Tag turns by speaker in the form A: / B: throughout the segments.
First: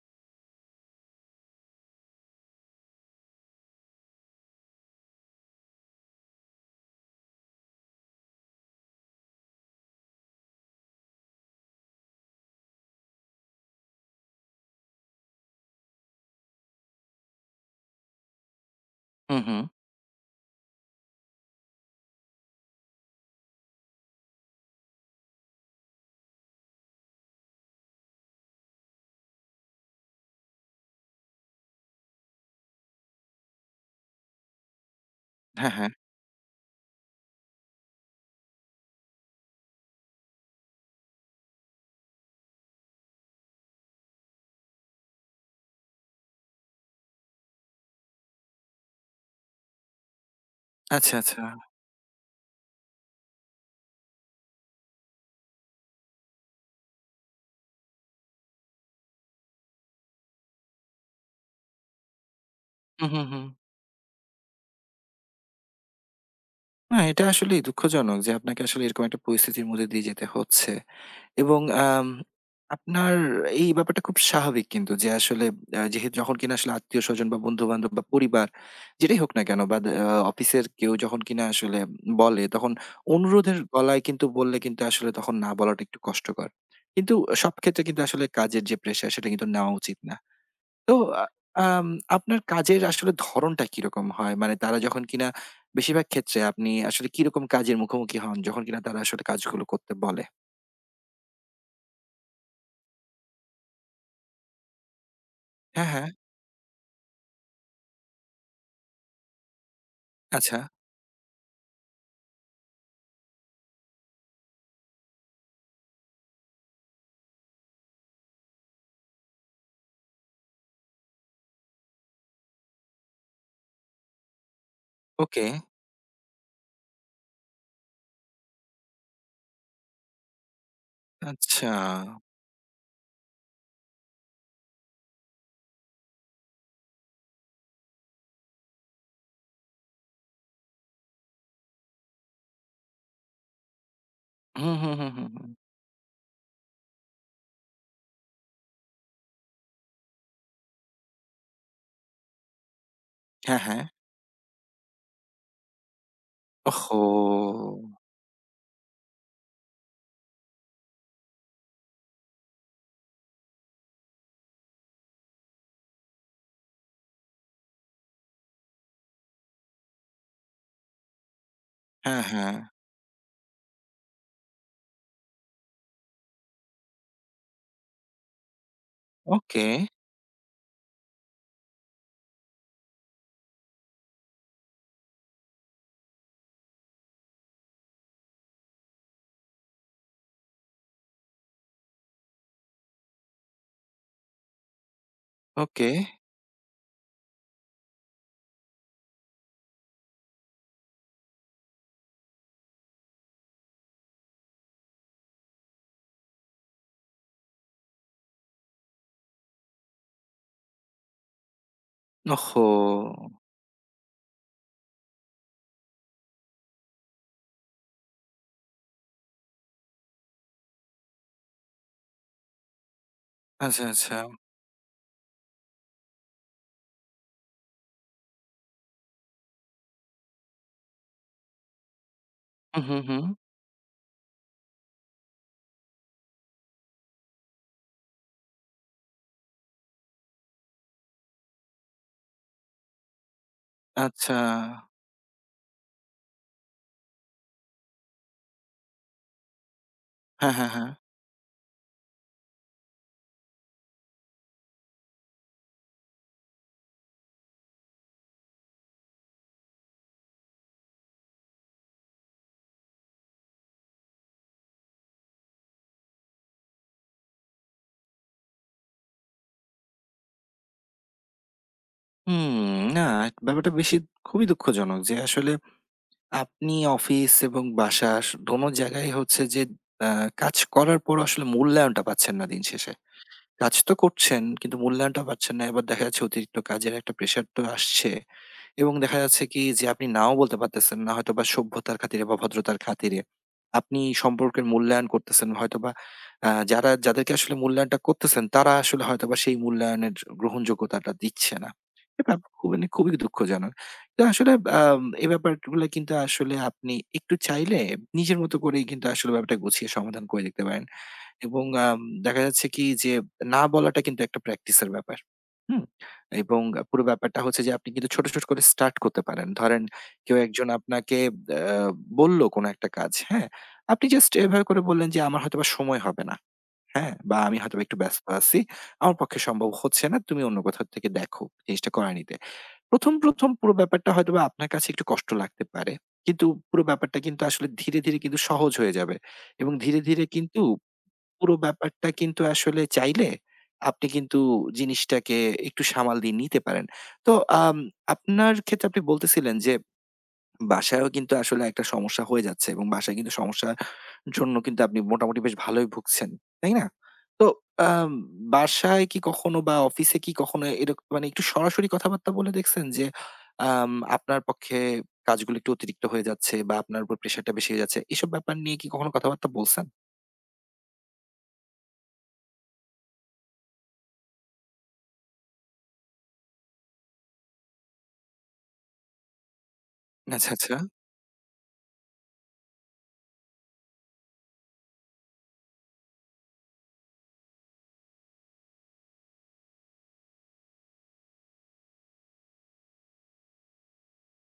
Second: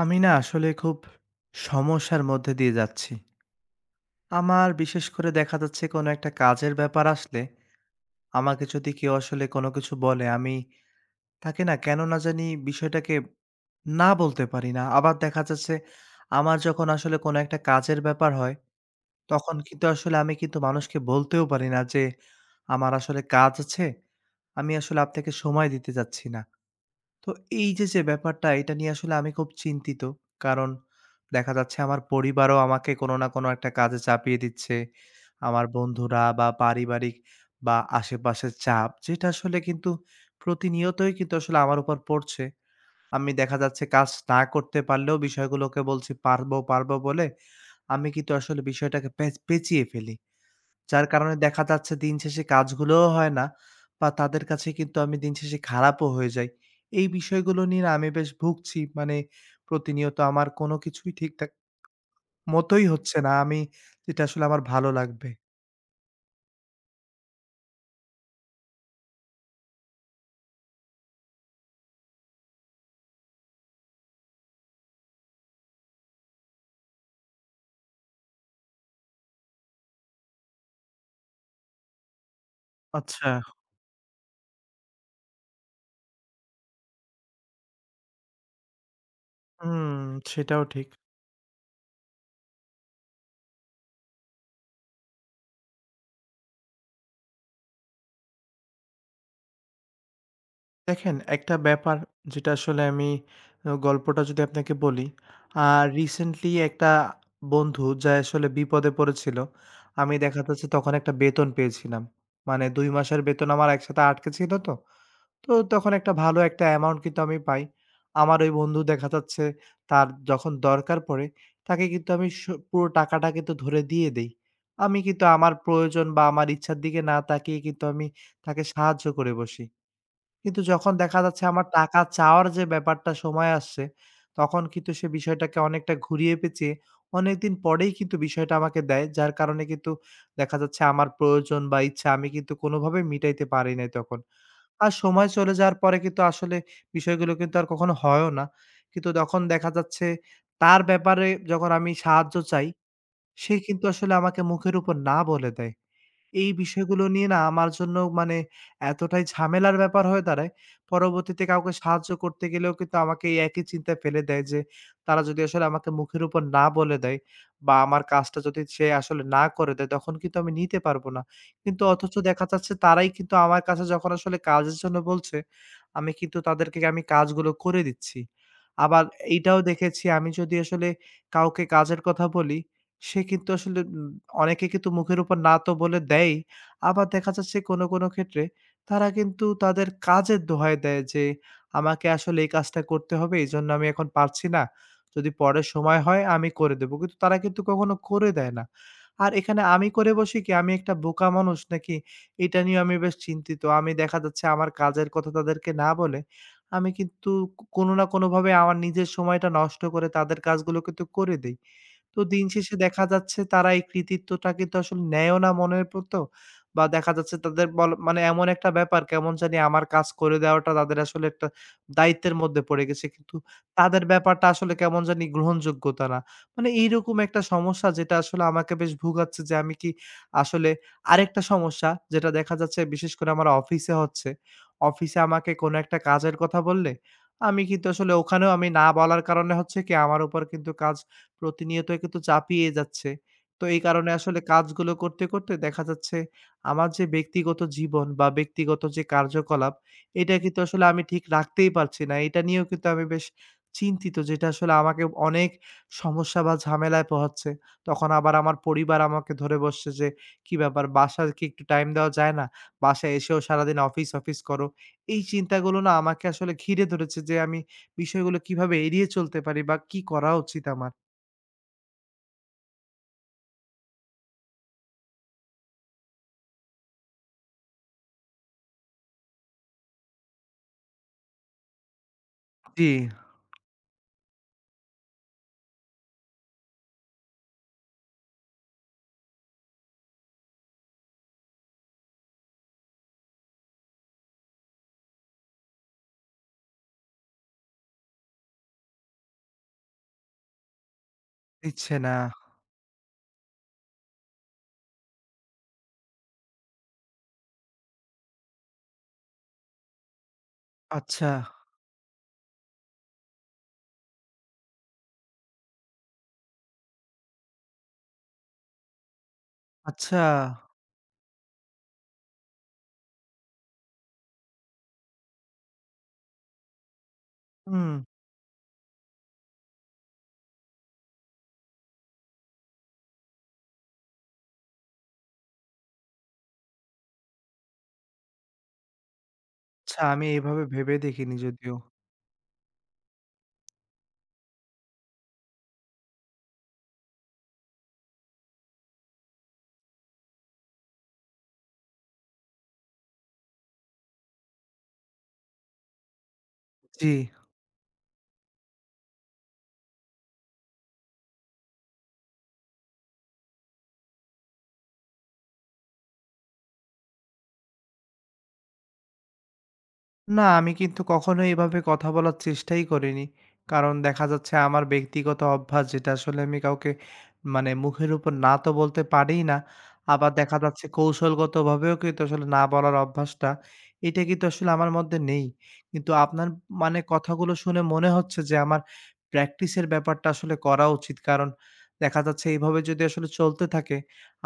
A: আমি না আসলে খুব সমস্যার মধ্যে দিয়ে যাচ্ছি। আমার বিশেষ করে দেখা যাচ্ছে কোনো একটা কাজের ব্যাপার আসলে আমাকে যদি কেউ আসলে কোনো কিছু বলে, আমি তাকে না কেন না জানি, বিষয়টাকে না বলতে পারি না। আবার দেখা যাচ্ছে আমার যখন আসলে কোনো একটা কাজের ব্যাপার হয়,
B: হুম,
A: তখন
B: হুম।
A: কিন্তু আসলে আমি কিন্তু মানুষকে বলতেও পারি না যে আমার আসলে কাজ আছে। আমি আসলে আপনাকে সময় দিতে চাচ্ছি না। তো এই যে, যে ব্যাপারটা, এটা নিয়ে আসলে আমি খুব চিন্তিত। কারণ দেখা যাচ্ছে আমার পরিবারও আমাকে কোনো না কোনো একটা কাজে চাপিয়ে দিচ্ছে। আমার
B: হ্যাঁ, হ্যাঁ।
A: বন্ধুরা বা পারিবারিক বা আশেপাশের চাপ, যেটা আসলে কিন্তু প্রতিনিয়তই কিন্তু আসলে আমার উপর পড়ছে। আমি দেখা যাচ্ছে কাজ না করতে পারলেও বিষয়গুলোকে বলছি, "পারবো, পারবো" বলে আমি কিন্তু আসলে বিষয়টাকে পেঁচিয়ে ফেলি। যার
B: আচ্ছা,
A: কারণে
B: আচ্ছা।
A: দেখা যাচ্ছে দিন শেষে কাজগুলোও হয় না বা তাদের কাছে কিন্তু আমি দিন শেষে খারাপও হয়ে যাই। এই বিষয়গুলো নিয়ে না আমি বেশ ভুগছি। মানে প্রতিনিয়ত আমার কোনো কিছুই ঠিকঠাক মতোই
B: হুম,
A: হচ্ছে
B: হুম,
A: না।
B: হুম।
A: আমি যেটা আসলে আমার ভালো লাগবে।
B: না, এটা আসলেই দুঃখজনক যে আপনাকে আসলে এরকম একটা পরিস্থিতির মধ্যে দিয়ে যেতে হচ্ছে। এবং আম আপনার এই ব্যাপারটা খুব স্বাভাবিক কিন্তু, যে আসলে যেহেতু যখন কিনা আসলে আত্মীয়স্বজন বা বন্ধু-বান্ধব বা পরিবার যেটাই হোক না কেন, বা দে আ অফিসের কেউ যখন কিনা আসলে বলে, তখন
A: আচ্ছা,
B: অনুরোধের গলায় কিন্তু বললে কিন্তু আসলে তখন না বলাটা একটু কষ্টকর। কিন্তু সব ক্ষেত্রে কিন্তু আসলে কাজের যে প্রেশার সেটা কিন্তু নেওয়া
A: হুম,
B: উচিত না।
A: সেটাও ঠিক।
B: তো আ আম আপনার কাজের আসলে ধরনটা কিরকম হয়? মানে তারা যখন কিনা বেশিরভাগ ক্ষেত্রে আপনি আসলে কিরকম কাজের মুখোমুখি হন, যখন কিনা তারা আসলে কাজগুলো করতে বলে?
A: দেখেন, একটা ব্যাপার যেটা আসলে আমি, গল্পটা যদি আপনাকে বলি, আ
B: হ্যাঁ, হ্যাঁ।
A: রিসেন্টলি একটা বন্ধু যে আসলে বিপদে পড়েছিল, আমি দেখা
B: আচ্ছা।
A: যাচ্ছে তখন একটা বেতন পেয়েছিলাম। মানে ২ মাসের বেতন আমার একসাথে আটকে ছিল তো। তো তখন একটা ভালো একটা অ্যামাউন্ট কিন্তু আমি পাই। আমার ওই বন্ধু দেখা যাচ্ছে, তার যখন দরকার পড়ে, তাকে কিন্তু আমি পুরো টাকাটা কিন্তু ধরে দিয়ে দেই। আমি কিন্তু
B: ওকে।
A: আমার প্রয়োজন বা আমার ইচ্ছার দিকে না তাকিয়ে কিন্তু আমি তাকে সাহায্য করে বসি। কিন্তু যখন দেখা যাচ্ছে আমার
B: আচ্ছা।
A: টাকা চাওয়ার যে ব্যাপারটা, সময় আসছে, তখন কিন্তু সে বিষয়টাকে অনেকটা ঘুরিয়ে পেঁচিয়ে অনেকদিন পরেই কিন্তু বিষয়টা আমাকে দেয়। যার কারণে কিন্তু দেখা যাচ্ছে আমার প্রয়োজন বা ইচ্ছা আমি কিন্তু কোনোভাবেই মিটাইতে পারি নাই তখন।
B: হুম,
A: আর
B: হুম, হুম,
A: সময়
B: হুম,
A: চলে
B: হুম।
A: যাওয়ার পরে কিন্তু আসলে বিষয়গুলো কিন্তু আর কখনো হয়ও না। কিন্তু তখন দেখা যাচ্ছে তার ব্যাপারে যখন আমি সাহায্য চাই, সে
B: হ্যাঁ, হ্যাঁ।
A: কিন্তু আসলে আমাকে মুখের উপর না বলে দেয়। এই বিষয়গুলো নিয়ে না
B: ওহহো!
A: আমার জন্য মানে এতটাই ঝামেলার ব্যাপার হয়ে দাঁড়ায়, পরবর্তীতে কাউকে সাহায্য করতে গেলেও কিন্তু আমাকে এই একই চিন্তায় ফেলে দেয় যে, তারা যদি আসলে আমাকে মুখের উপর না বলে দেয় বা আমার কাজটা যদি সে আসলে না করে দেয়, তখন কিন্তু আমি নিতে পারবো না। কিন্তু অথচ
B: হ্যাঁ, হ্যাঁ।
A: দেখা যাচ্ছে তারাই কিন্তু আমার কাছে যখন আসলে কাজের জন্য বলছে, আমি কিন্তু তাদেরকে আমি কাজগুলো করে দিচ্ছি। আবার এইটাও
B: ওকে,
A: দেখেছি, আমি যদি আসলে কাউকে কাজের কথা বলি, সে কিন্তু আসলে অনেকে কিন্তু মুখের উপর না তো বলে দেয়ই। আবার দেখা যাচ্ছে কোনো, কোনো ক্ষেত্রে তারা কিন্তু তাদের কাজের দোহাই দেয় যে, "আমাকে আসলে এই কাজটা করতে হবে। এজন্য আমি এখন পারছি না। যদি পরে
B: ওকে।
A: সময় হয়, আমি করে দেব।" কিন্তু তারা কিন্তু কখনো করে দেয় না। আর এখানে আমি করে বসি কি, আমি একটা বোকা মানুষ নাকি, এটা নিয়েও আমি বেশ চিন্তিত। আমি দেখা যাচ্ছে আমার কাজের কথা তাদেরকে না বলে, আমি কিন্তু কোনো না কোনোভাবে আমার নিজের সময়টা নষ্ট করে তাদের কাজগুলো কিন্তু করে দেই। তো দিন
B: ওহহো!
A: শেষে দেখা যাচ্ছে তারা এই কৃতিত্বটা কিন্তু আসলে নেয়ও না মনের মতো, বা দেখা যাচ্ছে তাদের মানে এমন একটা ব্যাপার, কেমন জানি আমার কাজ করে দেওয়াটা তাদের আসলে একটা দায়িত্বের মধ্যে পড়ে গেছে। কিন্তু
B: আচ্ছা,
A: তাদের
B: আচ্ছা।
A: ব্যাপারটা আসলে কেমন জানি গ্রহণযোগ্যতা না। মানে এইরকম একটা সমস্যা, যেটা আসলে আমাকে বেশ ভোগাচ্ছে যে আমি কি আসলে। আরেকটা সমস্যা যেটা দেখা যাচ্ছে
B: হুম, হুম,
A: বিশেষ
B: হুম।
A: করে আমার অফিসে হচ্ছে। অফিসে আমাকে কোনো একটা কাজের কথা বললে আমি কিন্তু আসলে ওখানেও আমি না বলার কারণে হচ্ছে কি, আমার উপর কিন্তু কাজ প্রতিনিয়ত কিন্তু চাপিয়ে যাচ্ছে। তো এই কারণে
B: আচ্ছা।
A: আসলে কাজগুলো করতে, করতে দেখা যাচ্ছে আমার যে ব্যক্তিগত জীবন বা ব্যক্তিগত যে কার্যকলাপ, এটা
B: হ্যাঁ,
A: কিন্তু
B: হ্যাঁ,
A: আসলে
B: হ্যাঁ।
A: আমি ঠিক রাখতেই পারছি না। এটা নিয়েও কিন্তু আমি বেশ চিন্তিত, যেটা আসলে আমাকে অনেক সমস্যা বা ঝামেলায় পোহাচ্ছে। তখন আবার আমার পরিবার আমাকে ধরে বসছে যে, "কি ব্যাপার, বাসায় কি একটু টাইম দেওয়া যায় না? বাসায় এসেও সারাদিন অফিস, অফিস করো।" এই চিন্তাগুলো না আমাকে আসলে ঘিরে ধরেছে যে আমি বিষয়গুলো কিভাবে এড়িয়ে চলতে পারি বা কি করা উচিত আমার?
B: হুম, না, ব্যাপারটা বেশি খুবই দুঃখজনক যে আসলে আপনি অফিস এবং বাসা দোনো জায়গায় হচ্ছে যে আ কাজ করার পরও আসলে মূল্যায়নটা পাচ্ছেন না দিন
A: জি,
B: শেষে। কাজ তো করছেন কিন্তু মূল্যায়নটা পাচ্ছেন না। এবার দেখা যাচ্ছে অতিরিক্ত কাজের একটা প্রেশার তো আসছে। এবং দেখা যাচ্ছে কি যে আপনি নাও বলতে পারতেছেন না হয়তোবা সভ্যতার খাতিরে বা ভদ্রতার খাতিরে। আপনি সম্পর্কের মূল্যায়ন করতেছেন হয়তোবা, যারা যাদেরকে আসলে মূল্যায়নটা করতেছেন তারা আসলে হয়তোবা সেই মূল্যায়নের গ্রহণযোগ্যতাটা দিচ্ছে না।
A: দিচ্ছে না।
B: এ ব্যাপ খুবই খুবই দুঃখজনক। তো আসলে এই ব্যাপারগুলো কিন্তু আসলে আপনি একটু চাইলে নিজের মতো করেই কিন্তু আসলে ব্যাপারটা গুছিয়ে সমাধান করে দেখতে পারেন।
A: আচ্ছা,
B: এবং দেখা যাচ্ছে কি যে না বলাটা কিন্তু একটা প্র্যাকটিসের ব্যাপার। হুম? এবং পুরো ব্যাপারটা হচ্ছে যে আপনি কিন্তু ছোট, ছোট করে স্টার্ট করতে পারেন। ধরেন
A: আচ্ছা।
B: কেউ একজন আপনাকে আ বলল কোনো একটা কাজ, হ্যাঁ? আপনি জাস্ট এভাবে করে বললেন যে, "আমার হয়তোবা সময় হবে না, হ্যাঁ? বা আমি হয়তোবা
A: হুম,
B: একটু ব্যস্ত আছি। আমার পক্ষে সম্ভব হচ্ছে না। তুমি অন্য কোথাও থেকে দেখো জিনিসটা করায় নিতে।" ১ম পুরো ব্যাপারটা হয়তোবা আপনার কাছে একটু কষ্ট লাগতে পারে। কিন্তু পুরো ব্যাপারটা কিন্তু আসলে ধীরে, ধীরে কিন্তু সহজ হয়ে যাবে। এবং
A: আচ্ছা,
B: ধীরে, ধীরে
A: আমি এভাবে
B: কিন্তু
A: ভেবে দেখিনি
B: পুরো
A: যদিও।
B: ব্যাপারটা কিন্তু আসলে চাইলে আপনি কিন্তু জিনিসটাকে একটু সামাল দিয়ে নিতে পারেন। তো আম আপনার ক্ষেত্রে আপনি বলতেছিলেন যে, বাসায়ও কিন্তু আসলে একটা সমস্যা হয়ে যাচ্ছে এবং বাসায় কিন্তু সমস্যার জন্য কিন্তু আপনি মোটামুটি বেশ ভালোই ভুগছেন, তাই না?
A: জি।
B: তো আম বাসায় কি কখনো বা অফিসে কি কখনো মানে একটু সরাসরি কথাবার্তা বলে দেখছেন যে, আপনার পক্ষে কাজগুলো একটু অতিরিক্ত হয়ে যাচ্ছে বা আপনার উপর প্রেশারটা বেশি হয়ে যাচ্ছে। এসব ব্যাপার নিয়ে কি কখনো কথাবার্তা বলছেন?
A: না, আমি কিন্তু কখনো এভাবে কথা বলার চেষ্টাই করিনি। কারণ দেখা যাচ্ছে আমার ব্যক্তিগত অভ্যাস, যেটা আসলে আমি কাউকে মানে মুখের উপর না তো বলতে পারিই না। আবার
B: আচ্ছা,
A: দেখা
B: আচ্ছা।
A: যাচ্ছে কৌশলগতভাবেও কিন্তু আসলে না বলার অভ্যাসটা, এটা কিন্তু আসলে আমার মধ্যে নেই। কিন্তু আপনার মানে কথাগুলো শুনে মনে হচ্ছে যে আমার প্র্যাকটিসের ব্যাপারটা আসলে করা উচিত। কারণ দেখা যাচ্ছে এভাবে যদি আসলে চলতে থাকে,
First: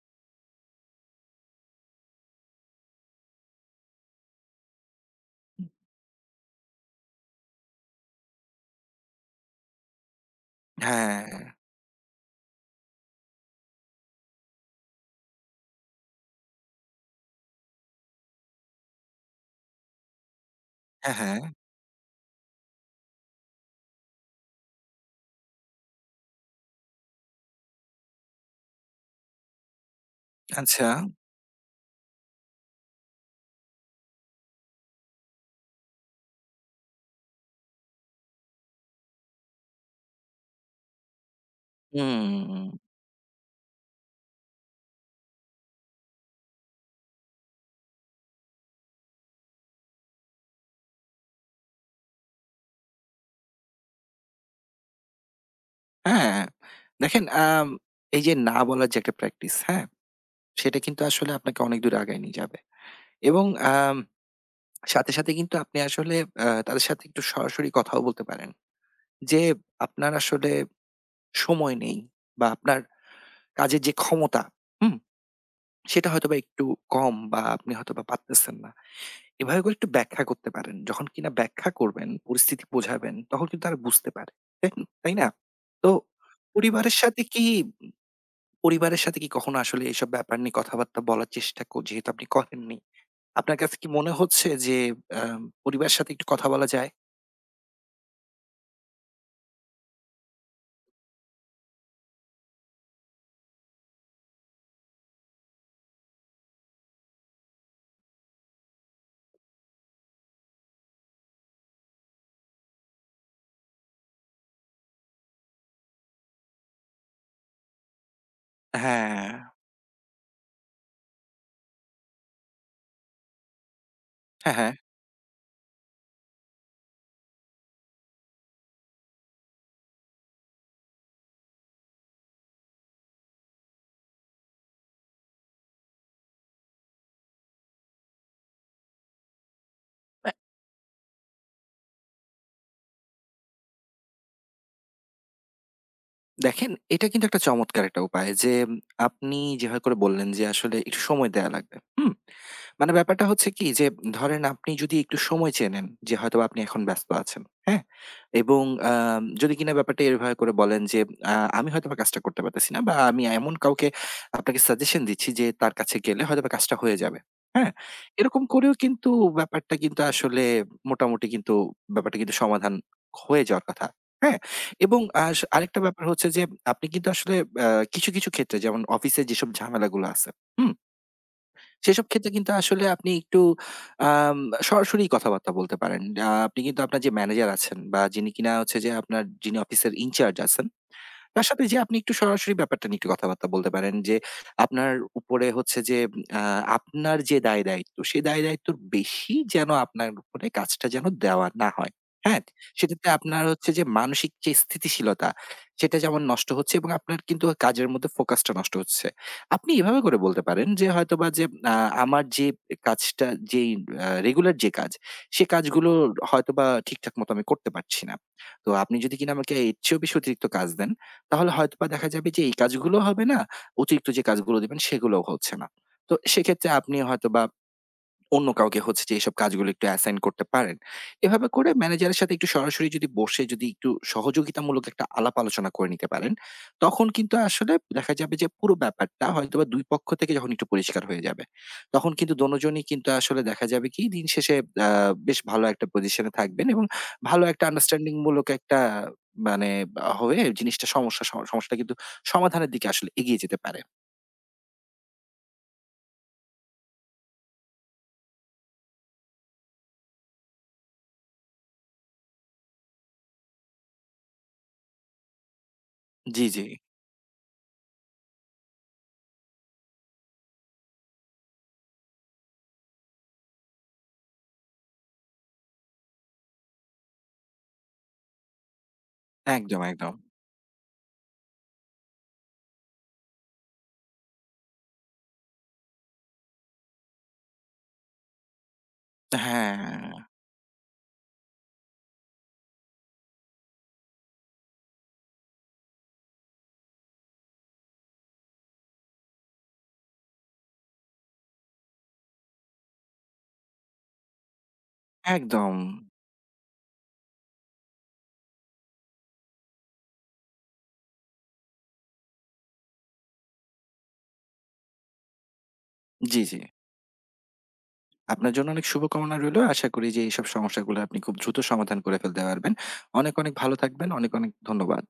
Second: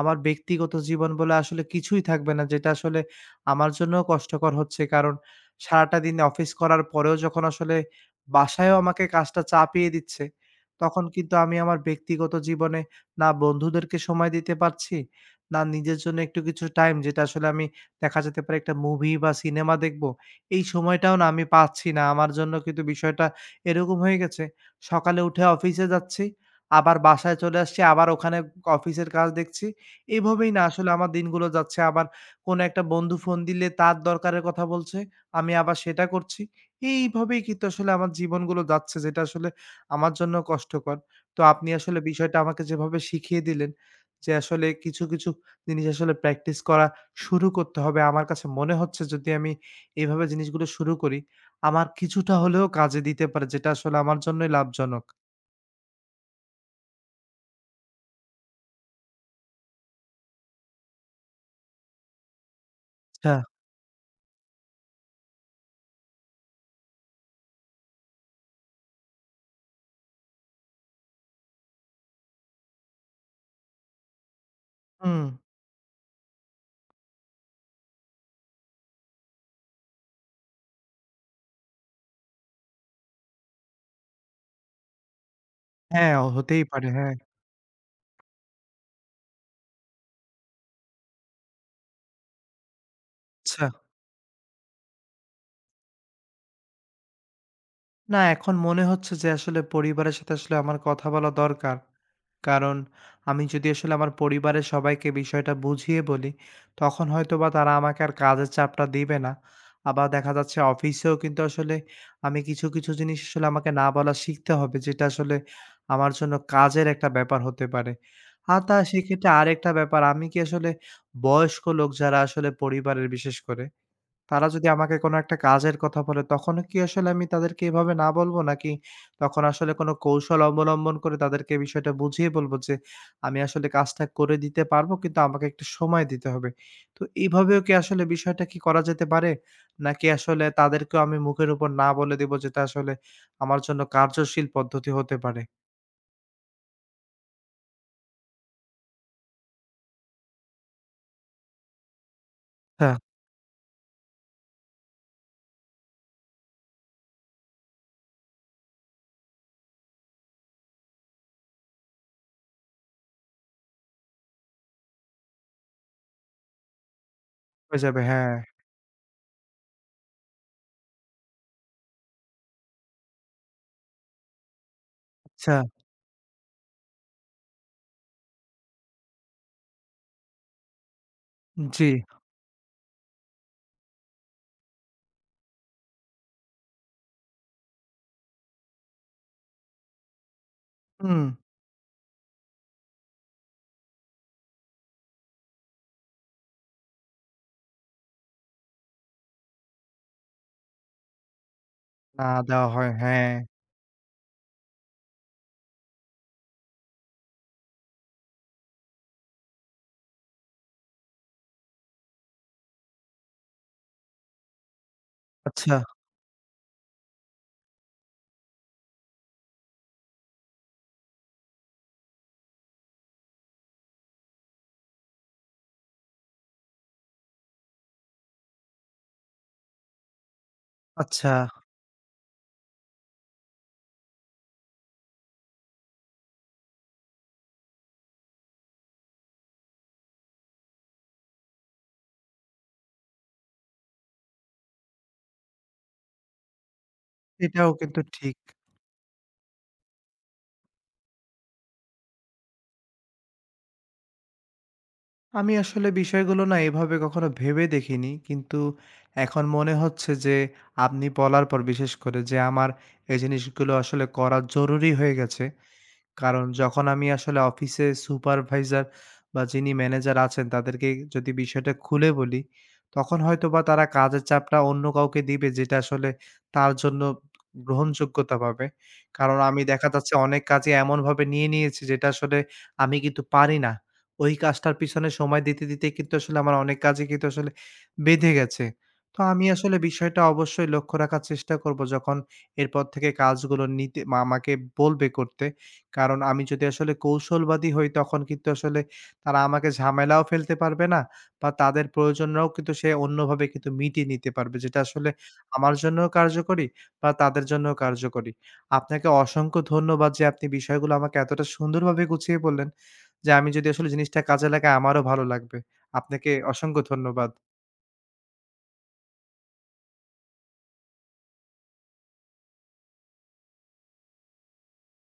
A: আমার ব্যক্তিগত জীবন বলে আসলে কিছুই থাকবে না। যেটা আসলে আমার জন্যও কষ্টকর হচ্ছে। কারণ সারাটা দিন অফিস করার পরেও যখন আসলে বাসায়ও আমাকে কাজটা চাপিয়ে দিচ্ছে, তখন কিন্তু
B: হ্যাঁ।
A: আমি আমার ব্যক্তিগত জীবনে না বন্ধুদেরকে সময় দিতে পারছি, না নিজের জন্য একটু কিছু টাইম, যেটা আসলে আমি দেখা যেতে পারে একটা মুভি বা সিনেমা দেখব। এই সময়টাও
B: হ্যাঁ,
A: না
B: হ্যাঁ।
A: আমি পাচ্ছি না। আমার জন্য কিন্তু বিষয়টা এরকম হয়ে গেছে। সকালে উঠে অফিসে যাচ্ছি, আবার বাসায় চলে আসছি, আবার ওখানে অফিসের কাজ দেখছি। এভাবেই না
B: আচ্ছা।
A: আসলে আমার দিনগুলো যাচ্ছে। আবার কোনো একটা বন্ধু ফোন দিলে তার দরকারের কথা বলছে। আমি আবার সেটা করছি। এইভাবেই কিন্তু আসলে আমার জীবনগুলো যাচ্ছে, যেটা আসলে আমার জন্য কষ্টকর। তো আপনি আসলে বিষয়টা আমাকে
B: হুম।
A: যেভাবে শিখিয়ে দিলেন যে আসলে কিছু, কিছু জিনিস আসলে প্র্যাকটিস করা শুরু করতে হবে। আমার কাছে মনে হচ্ছে যদি আমি এভাবে জিনিসগুলো শুরু করি, আমার কিছুটা হলেও কাজে দিতে পারে, যেটা আসলে আমার জন্যই লাভজনক।
B: হ্যাঁ, দেখেন, এই যে না বলার যে একটা প্র্যাকটিস, হ্যাঁ? সেটা কিন্তু আসলে আপনাকে অনেক দূর আগায় নিয়ে যাবে।
A: আচ্ছা।
B: এবং আম সাথে, সাথে কিন্তু আপনি আসলে তাদের সাথে একটু সরাসরি কথাও বলতে পারেন। যে আপনার আসলে সময় নেই বা আপনার কাজের যে ক্ষমতা, হুম?
A: হুম।
B: সেটা হয়তোবা একটু কম, বা আপনি হয়তোবা পারতেছেন না। এভাবে করে একটু ব্যাখ্যা করতে পারেন। যখন কিনা ব্যাখ্যা করবেন, পরিস্থিতি বোঝাবেন, তখন কিন্তু তারা বুঝতে পারে। তাই তাই না? তো
A: হ্যাঁ, হতেই পারে,
B: পরিবারের
A: হ্যাঁ।
B: সাথে কি পরিবারের সাথে কি কখনো আসলে এসব ব্যাপার নিয়ে কথাবার্তা বলার চেষ্টা যেহেতু আপনি করেননি। আপনার
A: আচ্ছা।
B: কাছে কি মনে হচ্ছে যে আ পরিবারের সাথে একটু কথা বলা যায়?
A: না, এখন মনে হচ্ছে যে আসলে পরিবারের সাথে আসলে আমার কথা বলা দরকার। কারণ আমি যদি আসলে আমার পরিবারের সবাইকে বিষয়টা বুঝিয়ে বলি, তখন হয়তোবা তারা আমাকে আর কাজের চাপটা দিবে না। আবার দেখা যাচ্ছে অফিসেও কিন্তু আসলে আমি কিছু, কিছু জিনিস আসলে আমাকে না বলা শিখতে হবে, যেটা আসলে আমার জন্য কাজের একটা ব্যাপার হতে পারে। আর তা সেক্ষেত্রে
B: হ্যাঁ,
A: আরেকটা ব্যাপার, আমি কি আসলে বয়স্ক লোক যারা আসলে পরিবারের বিশেষ করে, তারা
B: হ্যাঁ,
A: যদি
B: হ্যাঁ।
A: আমাকে কোনো একটা কাজের কথা বলে, তখনও কি আসলে আমি তাদেরকে এভাবে না বলবো? নাকি তখন আসলে কোনো কৌশল অবলম্বন করে তাদেরকে বিষয়টা বুঝিয়ে বলবো যে, "আমি আসলে কাজটা করে দিতে পারবো, কিন্তু আমাকে একটু সময় দিতে হবে।" তো এভাবেও কি আসলে বিষয়টা কি করা যেতে পারে? নাকি আসলে তাদেরকেও আমি মুখের উপর না বলে দিব, যেটা আসলে আমার জন্য কার্যশীল পদ্ধতি হতে পারে?
B: দেখেন, এটা কিন্তু একটা চমৎকার একটা উপায় যে আপনি যেভাবে করে বললেন যে আসলে একটু সময় দেয়া লাগবে। হুম? মানে
A: হ্যাঁ,
B: ব্যাপারটা হচ্ছে কি যে ধরেন আপনি যদি একটু সময় চেয়ে নেন যে হয়তোবা আপনি এখন ব্যস্ত আছেন। হ্যাঁ? এবং যদি কিনা ব্যাপারটা এভাবে করে বলেন যে আ আমি হয়তোবা কাজটা করতে পারতেছি না, বা আমি এমন কাউকে আপনাকে সাজেশন দিচ্ছি যে তার কাছে গেলে হয়তোবা কাজটা হয়ে যাবে। হ্যাঁ?
A: হয়ে যাবে। হ্যাঁ,
B: এরকম করেও কিন্তু ব্যাপারটা কিন্তু আসলে মোটামুটি কিন্তু ব্যাপারটা কিন্তু সমাধান হয়ে যাওয়ার কথা। হ্যাঁ? এবং
A: আচ্ছা।
B: আরেকটা ব্যাপার হচ্ছে যে আপনি কিন্তু আসলে আ কিছু, কিছু ক্ষেত্রে যেমন অফিসে যেসব ঝামেলাগুলো আছে, হুম?
A: জি,
B: সেসব ক্ষেত্রে কিন্তু আসলে আপনি একটু আম সরাসরি কথাবার্তা বলতে পারেন। আপনি কিন্তু আপনার যে ম্যানেজার আছেন বা যিনি কিনা হচ্ছে যে আপনার যিনি অফিসের ইনচার্জ আছেন
A: হুম।
B: তার সাথে যে আপনি একটু সরাসরি ব্যাপারটা নিয়ে একটু কথাবার্তা বলতে পারেন যে আপনার উপরে হচ্ছে যে আপনার যে দায় দায়িত্ব সেই দায় দায়িত্বর বেশি যেন আপনার উপরে কাজটা যেন দেওয়া না হয়।
A: না,
B: হ্যাঁ?
A: দেওয়া হয়।
B: সেটাতে
A: হ্যাঁ।
B: আপনার হচ্ছে যে মানসিক যে স্থিতিশীলতা সেটা যেমন নষ্ট হচ্ছে, এবং আপনার কিন্তু কাজের মধ্যে ফোকাসটা নষ্ট হচ্ছে। আপনি এভাবে করে বলতে পারেন যে হয়তোবা যে আ আমার যে কাজটা যেই রেগুলার যে কাজ সে
A: আচ্ছা,
B: কাজগুলো হয়তোবা ঠিকঠাক মতো আমি করতে পারছি না। তো আপনি যদি কিনা আমাকে এর চেয়েও বেশি অতিরিক্ত কাজ দেন, তাহলে হয়তোবা দেখা যাবে যে এই কাজগুলো হবে না, অতিরিক্ত যে কাজগুলো দিবেন সেগুলোও হচ্ছে না। তো সেক্ষেত্রে আপনি হয়তোবা অন্য কাউকে হচ্ছে যে এসব কাজগুলো একটু অ্যাসাইন করতে পারেন।
A: আচ্ছা।
B: এভাবে করে ম্যানেজারের সাথে একটু সরাসরি যদি বসে যদি একটু সহযোগিতামূলক একটা আলাপ আলোচনা করে নিতে পারেন, তখন কিন্তু আসলে দেখা যাবে যে পুরো ব্যাপারটা হয়তোবা ২ পক্ষ থেকে যখন একটু পরিষ্কার হয়ে যাবে, তখন কিন্তু দোনোজনই কিন্তু আসলে দেখা যাবে কি দিন শেষে আ বেশ ভালো একটা পজিশনে থাকবেন, এবং ভালো একটা
A: এটাও কিন্তু
B: আন্ডারস্ট্যান্ডিং
A: ঠিক।
B: মূলক একটা মানে আ হয়ে জিনিসটা সমস্যাটা কিন্তু সমাধানের দিকে আসলে এগিয়ে যেতে পারে।
A: আমি আসলে বিষয়গুলো না এভাবে কখনো ভেবে দেখিনি, কিন্তু এখন মনে হচ্ছে যে আপনি বলার পর বিশেষ করে যে আমার এই জিনিসগুলো আসলে করা জরুরি হয়ে গেছে। কারণ
B: জি, জি।
A: যখন আমি আসলে অফিসে সুপারভাইজার বা যিনি ম্যানেজার আছেন তাদেরকে যদি বিষয়টা খুলে বলি, তখন হয়তোবা তারা কাজের চাপটা অন্য কাউকে দিবে, যেটা আসলে তার জন্য গ্রহণযোগ্যতা পাবে। কারণ আমি
B: একদম,
A: দেখা যাচ্ছে
B: একদম।
A: অনেক কাজই এমনভাবে নিয়ে নিয়েছি, যেটা আসলে আমি কিন্তু পারি না। ওই কাজটার পিছনে সময় দিতে, দিতে কিন্তু আসলে আমার অনেক কাজই কিন্তু আসলে বেঁধে গেছে। তো আমি আসলে
B: হ্যাঁ,
A: বিষয়টা অবশ্যই লক্ষ্য রাখার চেষ্টা করব যখন এরপর থেকে কাজগুলো নিতে আমাকে বলবে করতে। কারণ আমি যদি আসলে কৌশলবাদী হই, তখন কিন্তু আসলে তারা আমাকে ঝামেলাও ফেলতে পারবে না বা তাদের প্রয়োজনরাও কিন্তু সে অন্যভাবে কিন্তু মিটিয়ে নিতে পারবে। যেটা আসলে আমার
B: একদম।
A: জন্যও কার্যকরী বা তাদের জন্যও কার্যকরী। আপনাকে অসংখ্য ধন্যবাদ যে আপনি বিষয়গুলো আমাকে এতটা সুন্দরভাবে গুছিয়ে বললেন যে আমি যদি আসলে জিনিসটা কাজে লাগাই, আমারও ভালো লাগবে। আপনাকে
B: জি, জি।
A: অসংখ্য ধন্যবাদ।
B: আপনার জন্য অনেক শুভকামনা রইলো। আশা করি যে এইসব সমস্যাগুলো আপনি খুব দ্রুত সমাধান করে ফেলতে পারবেন। অনেক, অনেক ভালো থাকবেন। অনেক, অনেক ধন্যবাদ।